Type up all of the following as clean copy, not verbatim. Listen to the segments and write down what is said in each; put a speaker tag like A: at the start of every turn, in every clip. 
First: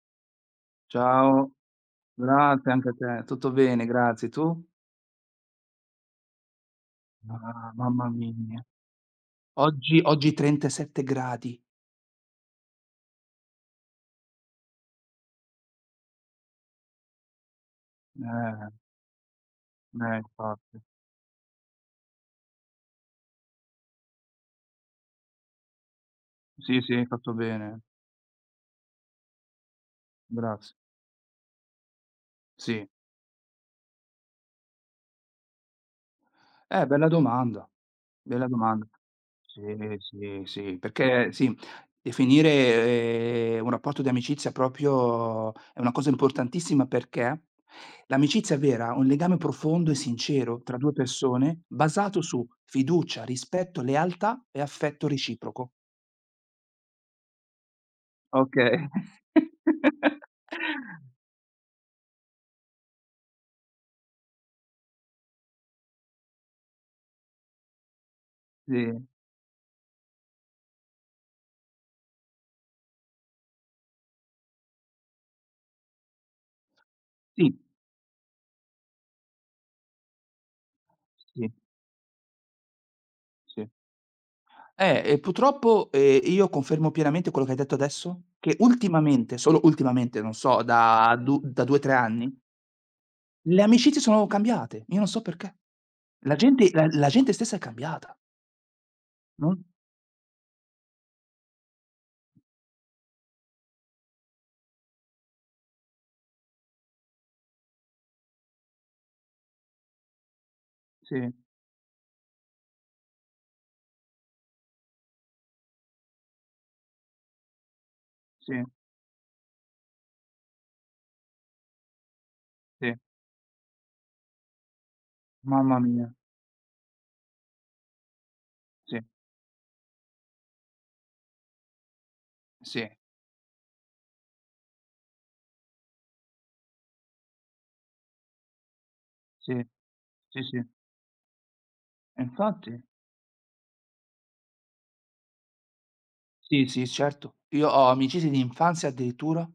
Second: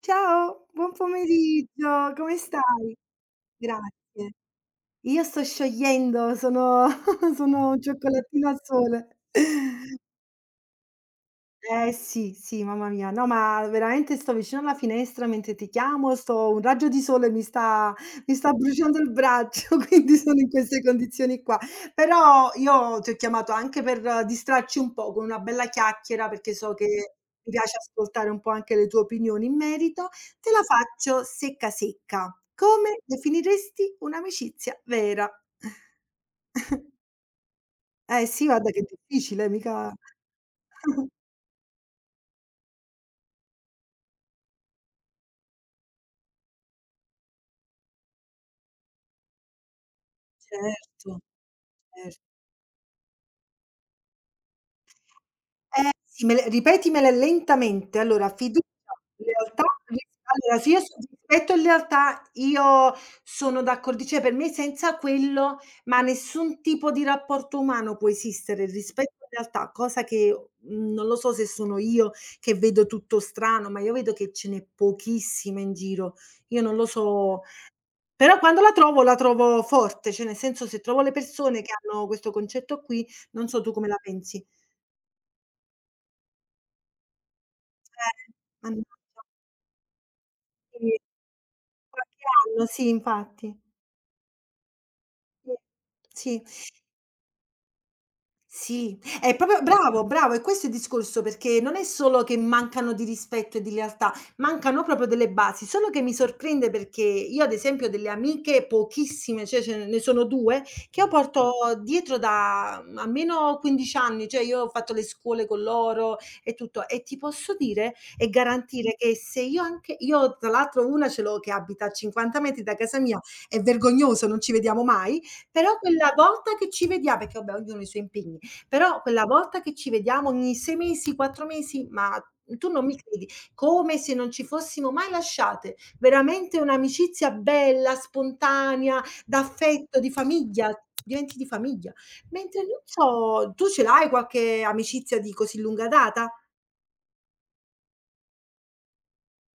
A: Ciao, buon
B: Ciao,
A: pomeriggio, come
B: grazie anche a
A: stai?
B: te. Tutto bene, grazie.
A: Grazie.
B: Tu?
A: Io sto sciogliendo, sono
B: Mh.
A: sono
B: Ah,
A: un
B: mamma
A: cioccolatino al
B: mia.
A: sole.
B: Oggi 37 gradi.
A: Eh sì, sì, mamma mia. No, ma veramente sto vicino alla finestra mentre ti chiamo, sto un raggio di sole mi sta
B: Eh,
A: bruciando il braccio, quindi
B: eh
A: sono in queste
B: infatti.
A: condizioni qua. Però io ti ho chiamato anche per distrarci un po' con una bella chiacchiera, perché so
B: Sì,
A: che
B: sì, hai fatto
A: mi piace
B: bene.
A: ascoltare un po' anche le tue opinioni in merito. Te la
B: Grazie.
A: faccio secca secca.
B: Sì.
A: Come definiresti un'amicizia vera?
B: Bella domanda,
A: Eh sì,
B: bella
A: guarda che è
B: domanda.
A: difficile,
B: Sì,
A: mica.
B: sì, sì, perché sì, definire, un rapporto di amicizia proprio è una cosa importantissima perché l'amicizia vera è un legame profondo e sincero tra 2
A: Certo.
B: persone,
A: cer
B: basato su fiducia, rispetto, lealtà e affetto reciproco.
A: Eh sì, me le ripetimele lentamente. Allora fiducia,
B: Okay.
A: lealtà, ris allora sì, io su rispetto e lealtà io sono d'accordi, cioè per me senza quello, ma nessun tipo di rapporto umano può esistere. Il
B: Sì,
A: rispetto e lealtà, cosa che, non lo so se sono io che vedo tutto strano, ma io vedo che ce n'è pochissima in giro. Io non lo so,
B: sì,
A: però quando la trovo forte, cioè nel senso se trovo le
B: sì,
A: persone che hanno questo concetto qui, non so
B: sì.
A: tu come la pensi.
B: E purtroppo, io confermo pienamente quello che hai detto adesso,
A: Eh,
B: che
A: mannaggia.
B: ultimamente, solo ultimamente, non so,
A: Sì,
B: da 2, 3
A: qualche
B: anni,
A: anno, sì, infatti.
B: le amicizie sono cambiate. Io non so perché. La
A: Sì. Sì.
B: gente la la gente stessa è cambiata,
A: Sì, è proprio
B: non
A: bravo, bravo, è questo è il discorso, perché non è solo che mancano di rispetto e di lealtà, mancano proprio delle basi. Solo che mi sorprende perché io, ad esempio, ho delle amiche pochissime, cioè ce ne sono 2, che io
B: sì,
A: porto dietro da almeno 15 anni, cioè io ho fatto le scuole con loro e tutto. E ti posso dire e
B: sì,
A: garantire che se io, anche io, tra l'altro una ce l'ho che abita a 50 metri da
B: sì,
A: casa mia, è vergognoso, non ci vediamo mai, però
B: mamma
A: quella
B: mia,
A: volta che ci vedia perché vabbè ognuno ha i suoi impegni,
B: sì,
A: però quella volta che ci vediamo ogni 6 mesi, 4 mesi, ma tu non
B: sì,
A: mi credi, come se non ci fossimo mai lasciate. Veramente un'amicizia bella, spontanea,
B: sì,
A: d'affetto, di
B: sì, sì.
A: famiglia, diventi di famiglia.
B: E
A: Mentre non
B: infatti
A: so, tu ce l'hai qualche amicizia di così lunga data?
B: sì, sì, certo. Io ho amicizie di infanzia addirittura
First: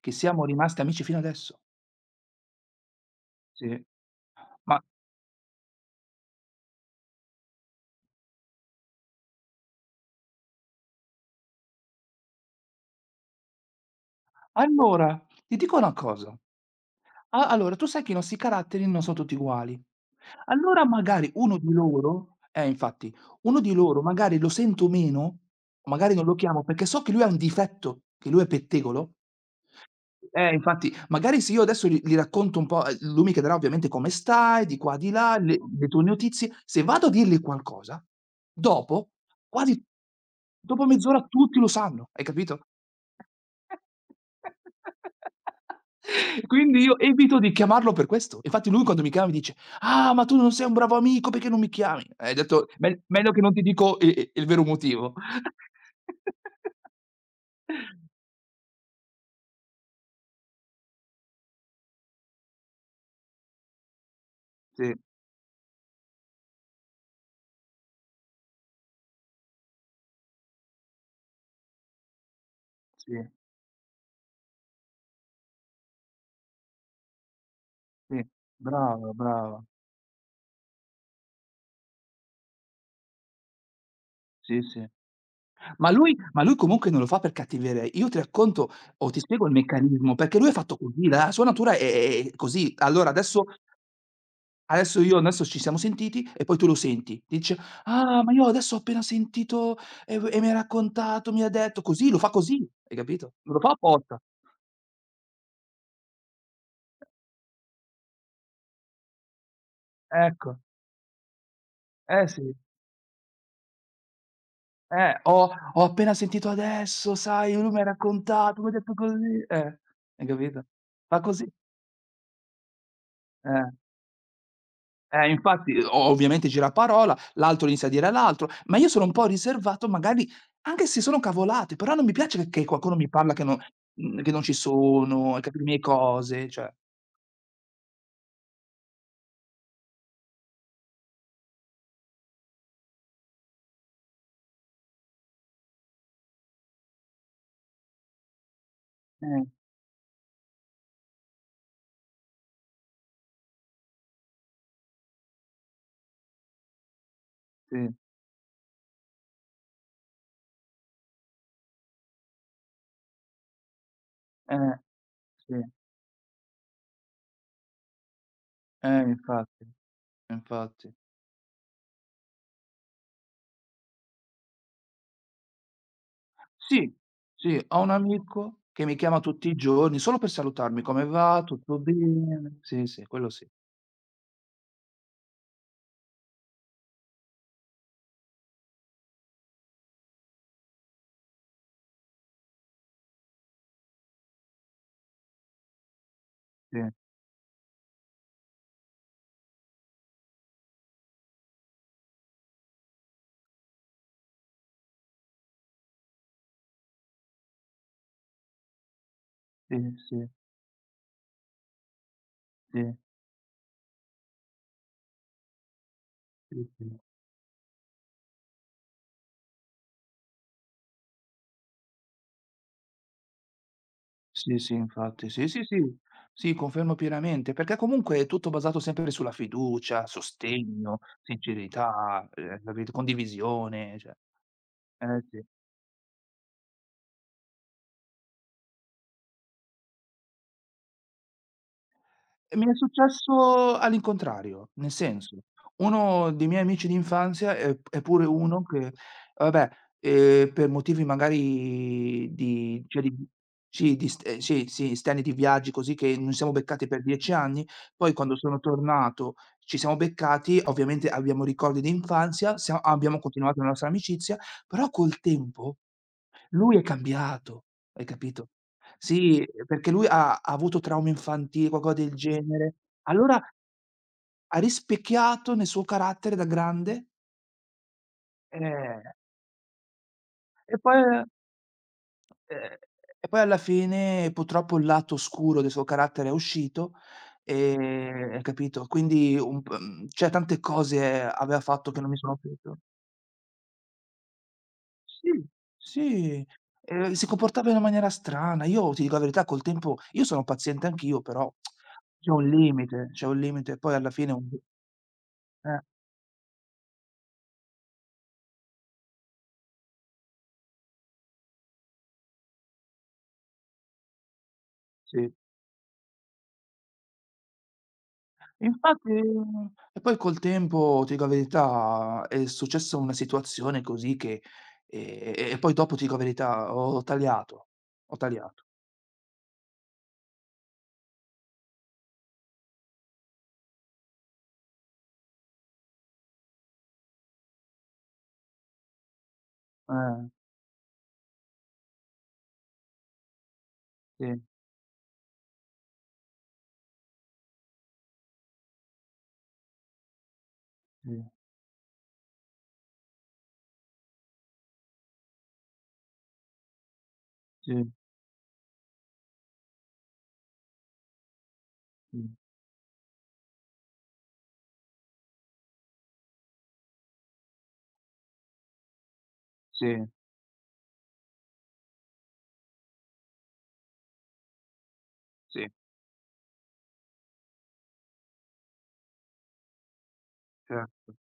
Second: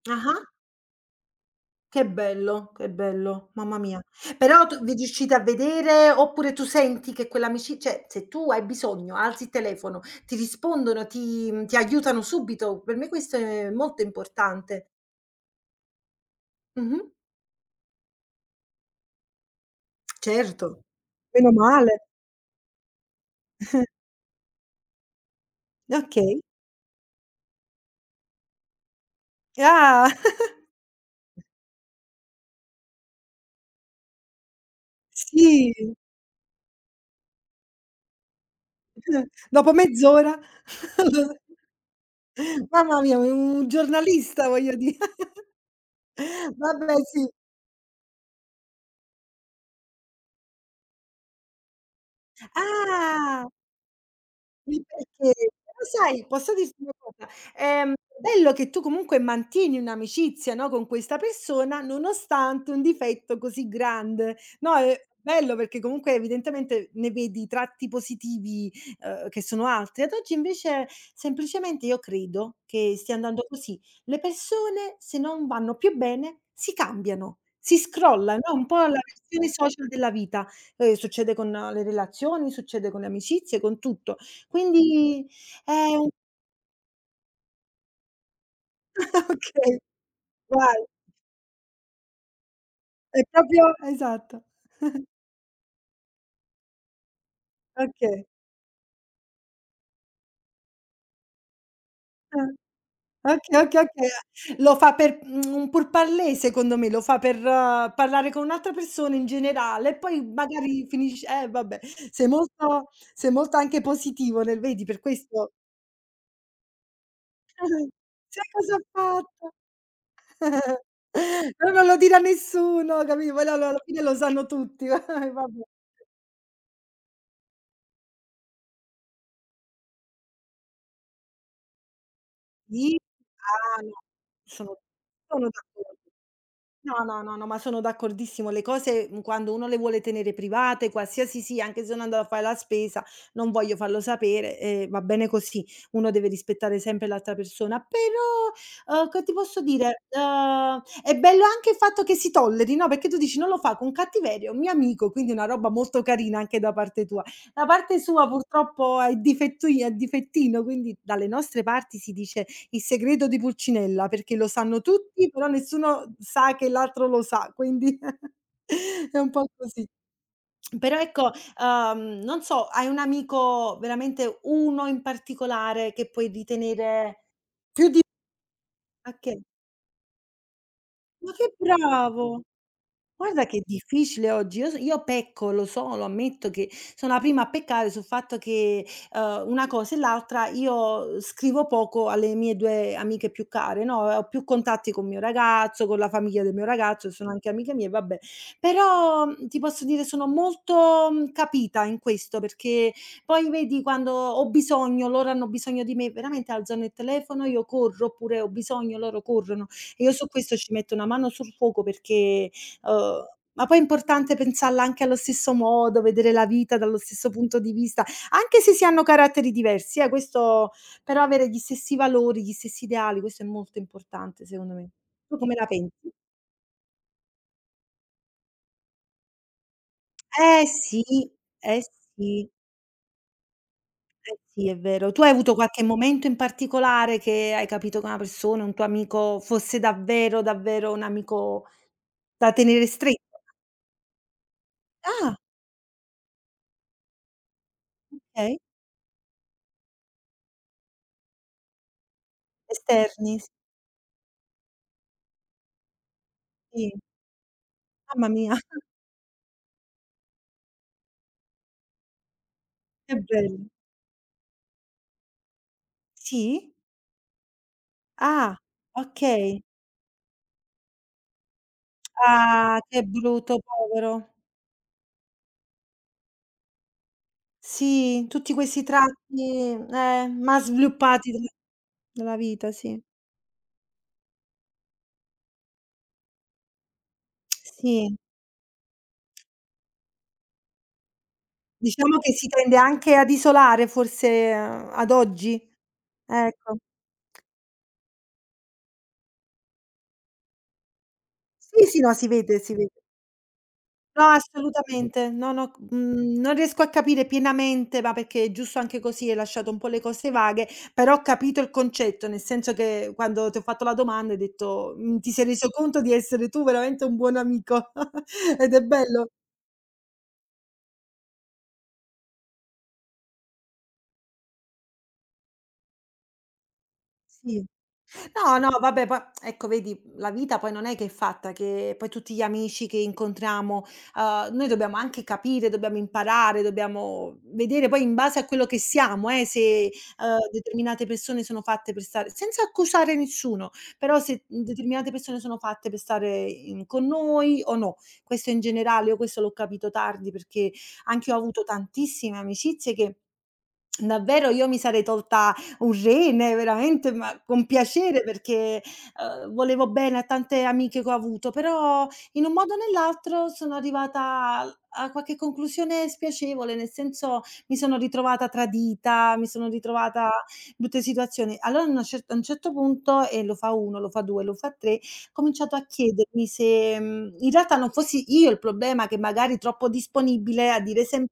B: che
A: Ah-ah.
B: siamo rimasti amici fino adesso.
A: Che bello, mamma
B: Sì.
A: mia. Però tu
B: Ma
A: vi riuscite a vedere, oppure tu senti che quell'amici, cioè se tu hai bisogno alzi il telefono, ti rispondono, ti aiutano subito. Per me questo è molto importante.
B: allora, ti dico una cosa.
A: Mh-mh.
B: A allora, tu sai che i nostri caratteri non sono tutti uguali.
A: Certo.
B: Allora magari
A: Meno
B: uno di
A: male.
B: loro infatti, uno di loro magari lo sento meno, magari non lo
A: Okay.
B: chiamo perché so che lui ha un difetto, che lui è pettegolo.
A: Ah,
B: Infatti, magari se io adesso gli racconto un po' lui mi chiederà ovviamente: "Come stai?" Di qua, di là, le
A: sì,
B: le tue notizie. Se vado a dirgli qualcosa, dopo
A: dopo
B: quasi
A: mezz'ora.
B: dopo mezz'ora
A: Allora
B: tutti lo sanno, hai capito?
A: mamma mia, un giornalista voglio di
B: Quindi
A: vabbè
B: io
A: sì.
B: evito di chiamarlo per questo. Infatti lui quando mi chiama mi dice: "Ah, ma tu non sei un bravo amico, perché non mi chiami?" Hai detto: "Me meglio che
A: Ah!
B: non ti dico i i il vero
A: Sì,
B: motivo."
A: perché però sai, posso dirti una cosa, ehm, bello che tu comunque mantieni un'amicizia, no, con questa persona nonostante un difetto così grande, no,
B: Sì,
A: è bello perché comunque evidentemente ne vedi tratti positivi, che sono altri. Ad oggi invece semplicemente io credo che stia
B: sì,
A: andando così. Le persone se non vanno più bene si cambiano, si
B: sì,
A: scrolla, no, un po' la
B: brava,
A: versione
B: brava.
A: social della vita. Succede con le relazioni, succede con le amicizie, con tutto.
B: Sì, sì.
A: Quindi,
B: Ma
A: ehm
B: lui ma lui comunque non lo fa per cattiveria. Io ti racconto o ti spiego il
A: okay,
B: meccanismo, perché lui è fatto
A: vai.
B: così, la sua natura è così.
A: È proprio Esatto.
B: Adesso io adesso ci siamo sentiti e poi tu lo senti. Dice: "Ah,
A: Okay.
B: ma io adesso ho appena sentito e mi ha raccontato, mi ha detto" così, lo fa
A: Ah.
B: così, hai capito? Non
A: Okay,
B: lo fa
A: okay, okay.
B: apposta.
A: Lo fa per un pur parler secondo me, lo fa per parlare con un'altra persona in generale e poi
B: Ecco.
A: magari finisce eh vabbè,
B: Eh
A: sei
B: sì.
A: molto sei molto anche positivo nel vedi per
B: "Ho
A: questo.
B: ho appena sentito adesso, sai, lui mi ha
A: Sai
B: raccontato, mi ha
A: cosa ho
B: detto così".
A: fatto?
B: Hai capito? Fa così.
A: Però non lo dirà nessuno, capito? Poi alla
B: Eh.
A: alla fine lo sanno tutti. Vabbè.
B: Infatti, o ovviamente giraparola, l'altro inizia a dire all'altro, ma io sono un po' riservato magari anche se sono cavolate, però non mi piace che qualcuno
A: Sì,
B: mi parla che non
A: ah no,
B: che non ci
A: sono
B: sono, hai
A: sono
B: capi le mie
A: d'accordo.
B: cose, cioè
A: No, no, no, no, ma sono d'accordissimo. Le cose, quando uno le vuole tenere private, qualsiasi sia, anche se sono andata a fare la spesa, non voglio farlo sapere e va bene così. Uno deve rispettare sempre l'altra persona. Però, che ti
B: eh,
A: posso dire, è bello anche il fatto che si tolleri, no, perché tu dici: "Non lo fa con cattiveria, è un mio amico", quindi una roba molto carina anche da parte tua. Da
B: sì,
A: parte sua purtroppo è difettino, quindi dalle nostre parti si dice il segreto di Pulcinella, perché lo
B: eh,
A: sanno tutti, però
B: sì,
A: nessuno sa che l'altro lo sa, quindi è un po'
B: infatti,
A: così.
B: infatti.
A: Però ecco, non so, hai un amico veramente, uno in particolare, che puoi
B: Sì,
A: ritenere.
B: sì, ho
A: Più
B: un
A: di
B: amico che mi
A: a
B: chiama
A: che
B: tutti i giorni solo per salutarmi: "Come
A: ma
B: va?
A: che
B: Tutto
A: bravo!
B: bene?" Sì, sì, quello
A: Guarda
B: sì.
A: che è difficile oggi. Io pecco, lo so, lo ammetto, che sono la prima a peccare sul fatto che, una cosa e l'altra io scrivo poco alle mie 2 amiche più care, no, ho più contatti con mio ragazzo, con la famiglia del mio
B: Sì,
A: ragazzo, sono anche amiche mie, vabbè. Però, ti posso dire sono molto, capita in questo, perché poi vedi quando ho bisogno, loro hanno bisogno di me, veramente alzano il telefono, io corro, oppure ho bisogno, loro corrono.
B: sì,
A: E io su
B: sì,
A: questo ci metto una mano sul fuoco perché.
B: sì,
A: Uhm, ma poi è importante pensarla anche allo stesso modo, vedere la
B: sì,
A: vita
B: sì.
A: dallo
B: sì.
A: stesso punto di vista, anche se si hanno caratteri diversi, questo però avere gli stessi valori, gli stessi ideali, questo è molto importante
B: Sì,
A: secondo
B: sì,
A: me.
B: infatti.
A: Tu
B: Sì,
A: come
B: sì,
A: la
B: sì.
A: pensi?
B: Sì, confermo pienamente, perché comunque è tutto basato sempre sulla fiducia,
A: Eh
B: sostegno,
A: sì, eh
B: sincerità,
A: sì,
B: capito, condivisione, cioè
A: eh sì, è vero. Tu hai
B: sì.
A: avuto qualche momento in particolare che hai capito che una persona, un tuo amico, fosse davvero, davvero un amico da
B: E mi è
A: tenere stretto?
B: successo all'incontrario, nel
A: Ah,
B: senso, uno dei miei amici d'infanzia è pure
A: okay.
B: uno che vabbè, per motivi magari di cioè di
A: Esterni,
B: sì, di st sì, sì, esterni di viaggi così che non siamo beccati
A: sì.
B: per 10 anni, poi
A: Mamma
B: quando
A: mia,
B: sono tornato ci siamo beccati, ovviamente abbiamo ricordi d'infanzia, sia
A: che
B: abbiamo continuato
A: bello.
B: la nostra amicizia, però col tempo
A: Sì?
B: lui è cambiato, hai capito?
A: Ah,
B: Sì,
A: okay.
B: perché lui ha avuto traumi infantili, qualcosa del genere.
A: Ah, che
B: Allora
A: brutto, povero.
B: ha rispecchiato nel suo carattere da grande,
A: Sì, tutti questi
B: ehm,
A: tratti, ma
B: e poi
A: sviluppati della vita,
B: ehm,
A: sì.
B: e poi alla fine purtroppo il lato oscuro del suo carattere è uscito,
A: Sì,
B: hai capito? Quindi cioè tante cose aveva fatto che non mi
A: diciamo che
B: sono
A: si tende
B: piaciute.
A: anche ad isolare forse, ad
B: Sì,
A: oggi,
B: sì,
A: ecco.
B: si comportava in una maniera strana. Io ti dico la verità, col tempo io sono paziente anch'io, però
A: Sì, sì, no, si vede, si vede.
B: c'è un limite, poi alla
A: No,
B: fine un
A: assolutamente. No, no,
B: eh,
A: non riesco a capire pienamente, ma perché giusto anche così hai lasciato un po' le cose vaghe, però ho capito il concetto, nel senso che quando ti ho fatto la domanda hai detto ti
B: sì.
A: sei reso conto di essere tu veramente un buon amico ed è
B: Infatti
A: bello.
B: e poi col tempo, ti dico la verità, è successa una situazione così che e poi dopo ti dico la verità, ho
A: Sì.
B: tagliato, ho
A: No,
B: tagliato.
A: no, vabbè, pa ecco vedi, la vita poi non è che è fatta che poi tutti gli amici che incontriamo, noi dobbiamo anche capire, dobbiamo imparare, dobbiamo vedere poi in base a quello che siamo, se,
B: Eh,
A: determinate persone sono fatte per stare senza accusare nessuno, però
B: sì,
A: se determinate persone sono fatte per stare in con noi o no. Questo in generale, io questo l'ho capito tardi perché
B: sì,
A: anch'io ho avuto tantissime amicizie che davvero io mi sarei tolta un rene veramente, ma con
B: sì,
A: piacere perché, volevo bene a tante amiche che ho avuto, però
B: sì,
A: in un modo o nell'altro sono arrivata al a qualche conclusione spiacevole, nel senso mi sono ritrovata tradita, mi sono
B: sì,
A: ritrovata in brutte situazioni. Allora a un certo punto, e lo fa 1, lo fa 2, lo fa 3, ho
B: sì,
A: cominciato a chiedermi se, in realtà non fossi io il problema, che magari troppo disponibile a dire
B: certo,
A: sem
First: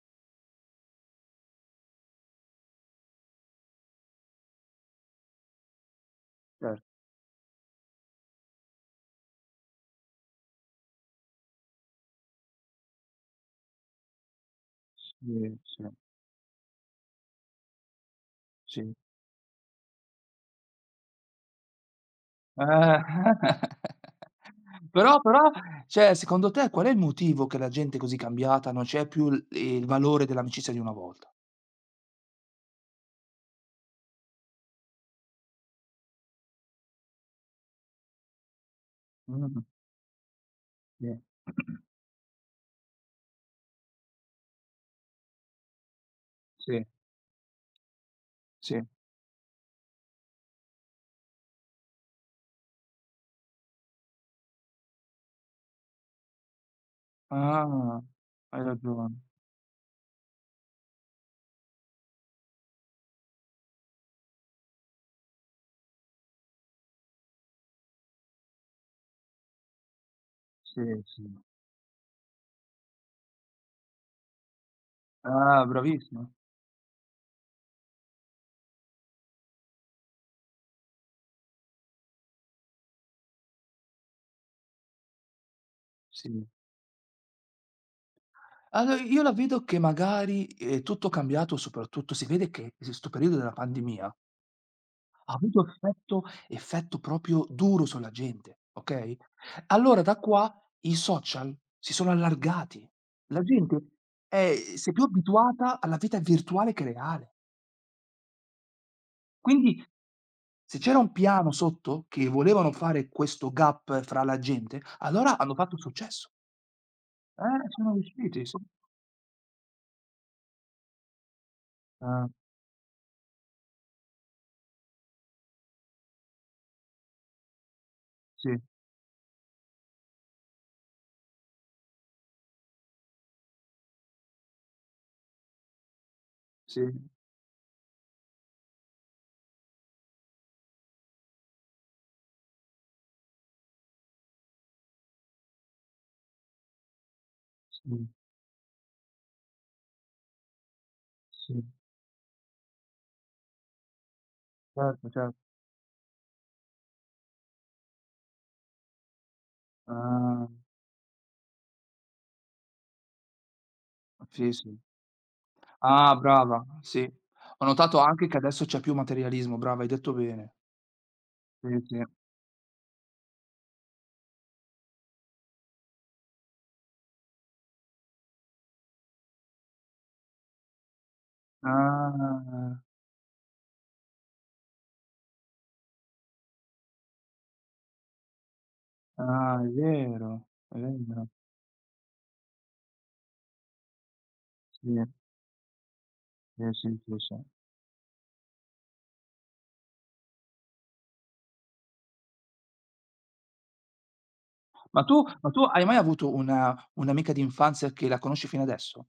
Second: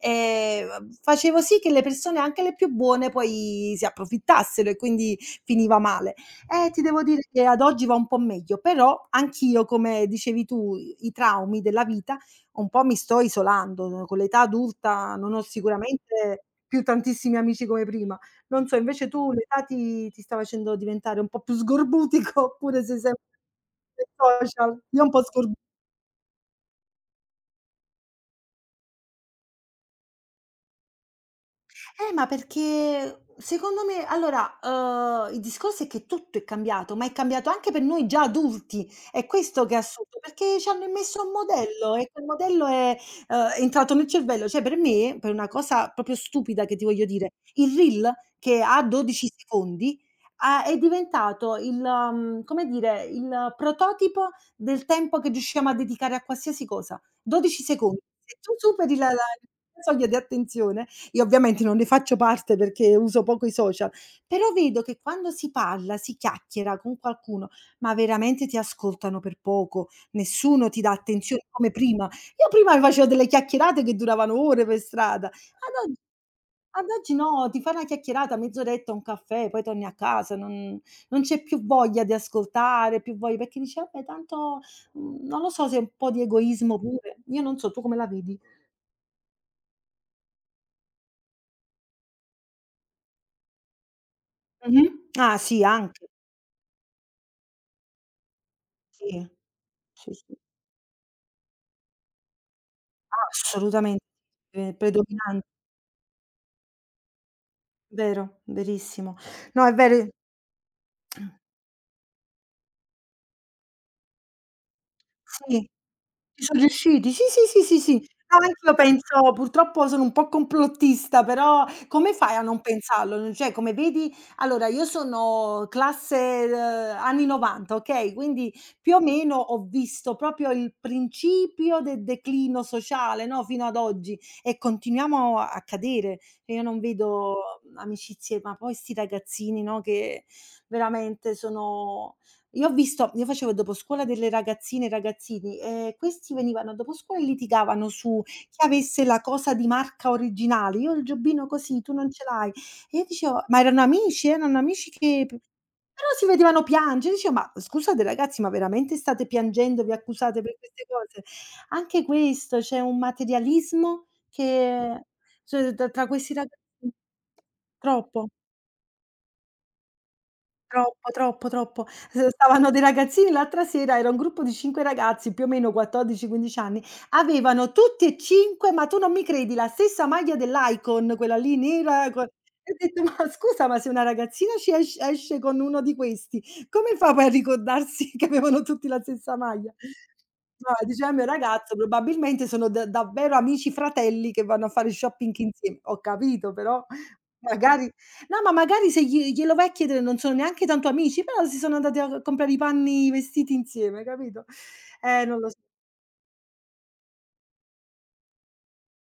A: facevo sì che le persone, anche le più buone, poi si approfittassero e quindi finiva male. Ti
B: certo,
A: devo dire che ad oggi va un po' meglio, però anch'io, come dicevi tu, i traumi della vita un po' mi sto isolando. Con l'età adulta non ho
B: sì, sì,
A: sicuramente più tantissimi amici come prima. Non so,
B: sì.
A: invece tu l'età ti sta facendo diventare un po' più sgorbutico oppure sei
B: Eh.
A: sempre sui social? Io un
B: Però
A: po' sgor
B: però, cioè, secondo te qual è il motivo che la gente è così cambiata, non c'è più l il valore dell'amicizia di una volta?
A: Ma perché secondo me allora, il discorso è che tutto è cambiato, ma è cambiato anche per noi già adulti. È
B: Mh,
A: questo che è assurdo, perché ci hanno
B: sì.
A: immesso un modello e quel modello è, entrato nel cervello. Cioè per me, per una cosa proprio stupida che ti
B: Sì,
A: voglio dire, il reel che ha
B: sì.
A: 12 secondi, ha è diventato il come dire, il prototipo del tempo che riusciamo a dedicare a qualsiasi cosa. 12 secondi.
B: Ah,
A: Se tu
B: hai
A: superi la
B: ragione.
A: la la soglia di attenzione, io ovviamente non ne faccio parte perché uso poco i social, però vedo che quando si parla, si chiacchiera con qualcuno, ma veramente ti ascoltano per poco, nessuno ti
B: Sì,
A: dà
B: sì.
A: attenzione come prima. Io prima mi facevo delle chiacchierate che duravano ore per strada, ad
B: Ah,
A: oggi
B: bravissima.
A: ad oggi no, ti fai una chiacchierata, mezz'oretta, un caffè, poi torni a casa, non c'è più voglia di ascoltare, più voglia perché dici: "Vabbè tanto", non lo so se è un po' di
B: Sì.
A: egoismo pure, io non so, tu come la vedi?
B: Allo io la vedo che magari è tutto cambiato, soprattutto si vede che s 'sto periodo della pandemia
A: Mh-mh.
B: ha
A: Ah sì,
B: avuto
A: anche.
B: effetto proprio duro sulla gente, okay,
A: Sì,
B: allora
A: sì,
B: da
A: sì.
B: qua i social si sono allargati. La gente
A: Assolutamente,
B: è si è più
A: predominante,
B: abituata alla vita virtuale che reale.
A: vero, verissimo. No, è
B: Quindi
A: vero.
B: se c'era un piano sotto che volevano fare questo gap fra la gente, allora hanno
A: Sì.
B: fatto successo.
A: Ci son riusciti. Sì, sì, sì, sì,
B: Sono
A: sì. No,
B: riusciti, sì.
A: anch'io penso purtroppo sono un po' complottista, però come
B: Ah,
A: fai a non pensarlo? N cioè, come vedi allora io sono classe, anni '90, okay, quindi
B: sì,
A: più o meno ho visto proprio il principio del declino sociale, no, fino ad oggi e continuiamo a cadere. Cioè io non
B: sì,
A: vedo amicizie, ma poi 'sti ragazzini, no, che veramente sono, io ho visto io facevo il doposcuola delle ragazzine e ragazzini, questi venivano a doposcuola e litigavano
B: sì,
A: su chi avesse la cosa di marca originale. "Io ho il giubbino
B: sì,
A: così, tu non ce l'hai". E io dicevo ma erano amici
B: certo,
A: che p
B: certo.
A: però si vedevano piangere. Dicevo: "Ma scusate ragazzi, ma veramente state piangendo, vi accusate
B: Ah,
A: per queste cose?" Anche questo, c'è un materialismo
B: sì, sì.
A: che cioè t tra
B: Ah,
A: questi ragazzi
B: brava, sì. Ho notato anche
A: troppo.
B: che adesso c'è più materialismo, brava, hai detto bene.
A: Troppo, troppo,
B: Sì,
A: troppo.
B: sì.
A: S stavano dei ragazzini l'altra sera, era un gruppo di 5 ragazzi, più o meno 14, 15 anni, avevano tutti e 5, ma tu non mi credi, la stessa maglia dell'Icon, quella lì nera co e ho
B: Ah,
A: detto: "Ma scusa, ma se una ragazzina ci esce esce con uno di questi, come fa poi a ricordarsi che avevano tutti la stessa
B: ah, è
A: maglia?"
B: vero,
A: No,
B: è
A: diceva il mio
B: vero.
A: ragazzo: "Probabilmente sono da davvero amici fratelli che vanno a fare
B: Sì,
A: shopping insieme". Ho capito,
B: sì,
A: però
B: sì, sì, sì.
A: magari. No, ma magari se glielo vai a chiedere non sono neanche tanto amici, però si sono andati a comprare i panni, i vestiti insieme, capito?
B: Ma tu
A: Non
B: ma
A: lo s
B: tu hai mai avuto una un'amica d'infanzia che la conosci fino adesso?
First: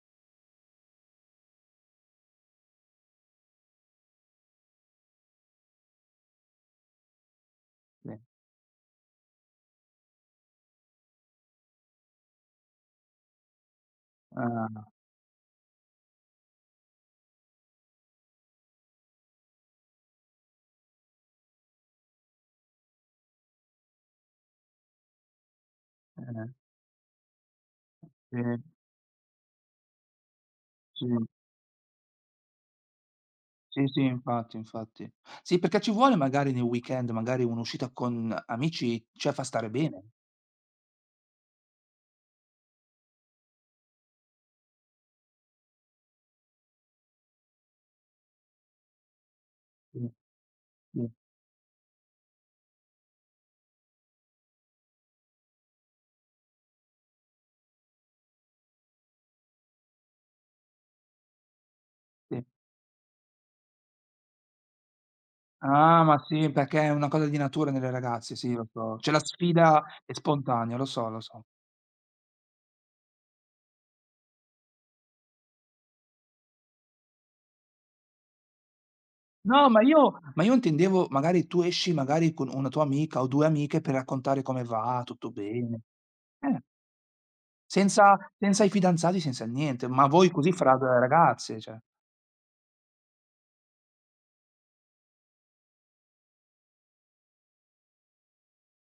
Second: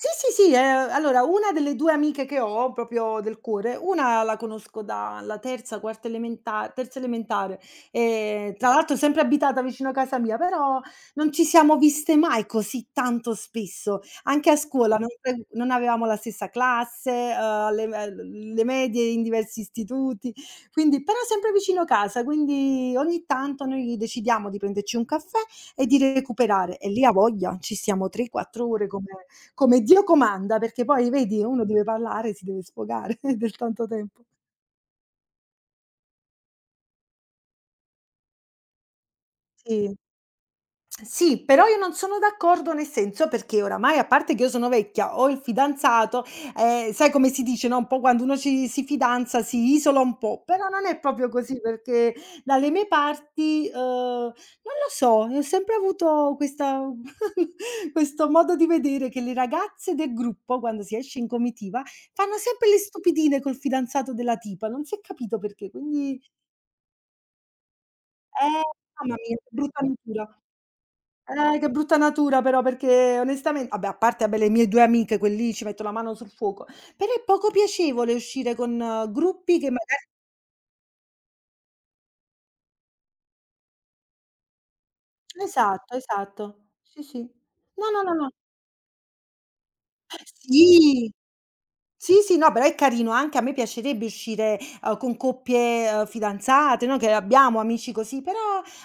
A: Sì, sì, sì, allora una delle 2 amiche che ho, proprio del cuore, una la conosco dalla terza, quarta elementa terza elementare,
B: Sì.
A: tra l'altro sempre abitata vicino a casa mia, però non ci siamo viste mai così tanto spesso. Anche a
B: Ah,
A: scuola non avevamo la stessa classe, alle le medie in diversi istituti, quindi però sempre vicino casa, quindi ogni tanto noi decidiamo di prenderci un caffè e di
B: eh,
A: recuperare e lì a voglia ci stiamo 3,
B: sì,
A: 4 ore come come Dio comanda, perché
B: sì.
A: poi vedi uno deve parlare, si deve sfogare del
B: Sì,
A: tanto
B: sì,
A: tempo.
B: infatti, infatti. Sì, perché ci vuole magari nei weekend, magari un'uscita con amici, cioè fa stare
A: Sì.
B: bene.
A: Sì, però io non sono d'accordo nel senso perché oramai, a parte che io sono vecchia, ho il fidanzato, sai come si dice, no, un po' quando uno ci si fidanza si isola
B: Sì,
A: un po', però non è
B: sì,
A: proprio così perché dalle mie parti, non lo so, ho sempre avuto questa questo modo di vedere che le ragazze del gruppo, quando si esce in comitiva, fanno
B: sì.
A: sempre le stupidine col fidanzato della tipa, non si è capito perché,
B: Ah, ma
A: quindi
B: sì, perché è una cosa di natura nelle ragazze, sì,
A: eh,
B: lo so. C'è
A: mamma
B: la
A: mia,
B: sfida
A: brutta
B: è
A: natura.
B: spontanea, lo so, lo so.
A: Che brutta natura però, perché onestamen vabbè, a parte vabbè le mie 2 amiche, quel lì ci metto la mano sul fuoco, però è poco piacevole uscire con gruppi che
B: No, ma
A: magari
B: io ma io intendevo magari tu esci magari con una tua amica o 2 amiche per raccontare come va, tutto bene.
A: esatto,
B: Eh,
A: esatto. Sì, sì. No, no, no,
B: senza
A: no.
B: senza i fidanzati, senza il niente, ma voi così fra d
A: Sì!
B: ragazze, cioè.
A: Sì, sì, no, però è carino, anche a me piacerebbe uscire, con coppie, fidanzate, no, che abbiamo amici così, però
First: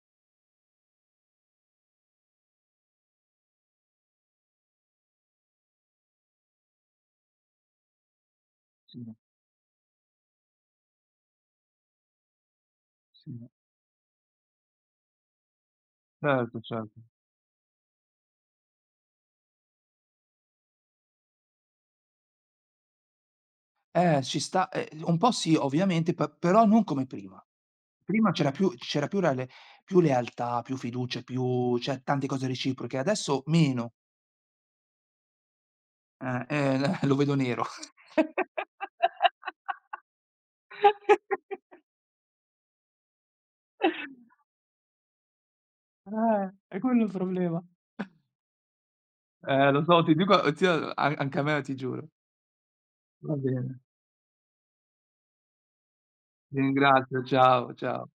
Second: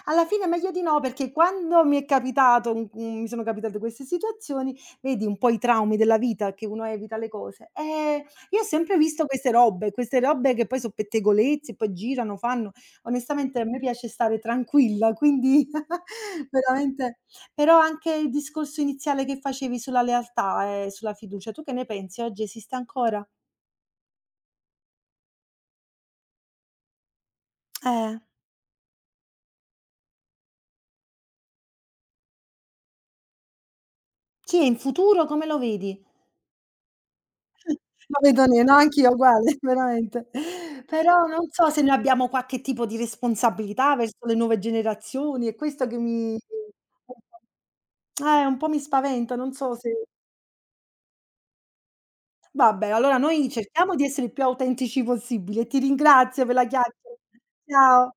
A: alla fine è meglio di no, perché quando mi è capitato un mi sono capitate queste situazioni, vedi un po' i traumi della vita, che uno evita le cose. Io ho sempre
B: Sì,
A: visto queste robe che poi so' pettegolezzi, poi girano, fanno.
B: sì,
A: Onestamente a me piace stare tranquilla, quindi
B: certo, certo.
A: veramente però anche il discorso iniziale che facevi sulla lealtà e sulla fiducia, tu che ne pensi? Oggi esiste ancora?
B: Ci sta, un po' sì, ovviamente, pe però non come prima.
A: Eh.
B: Prima c'era più lealtà, più fiducia, più cioè tante cose reciproche, adesso meno.
A: Sì, e in futuro come lo vedi?
B: L lo vedo nero.
A: Lo vedo ne No, anch'io uguale, veramente. Però non so se noi abbiamo qualche tipo di responsabilità verso le nuove generazioni, è questo che mi
B: È quello il problema.
A: un po' mi spaventa, non so
B: Lo
A: se
B: so, ti dico zio, a anche a me, ti giuro.
A: vabbè, allora
B: Va
A: noi
B: bene,
A: cerchiamo di essere il più autentici possibile. Ti ringrazio per
B: ti
A: la chiacchiera.
B: ringrazio, ciao, ciao.
A: Ciao.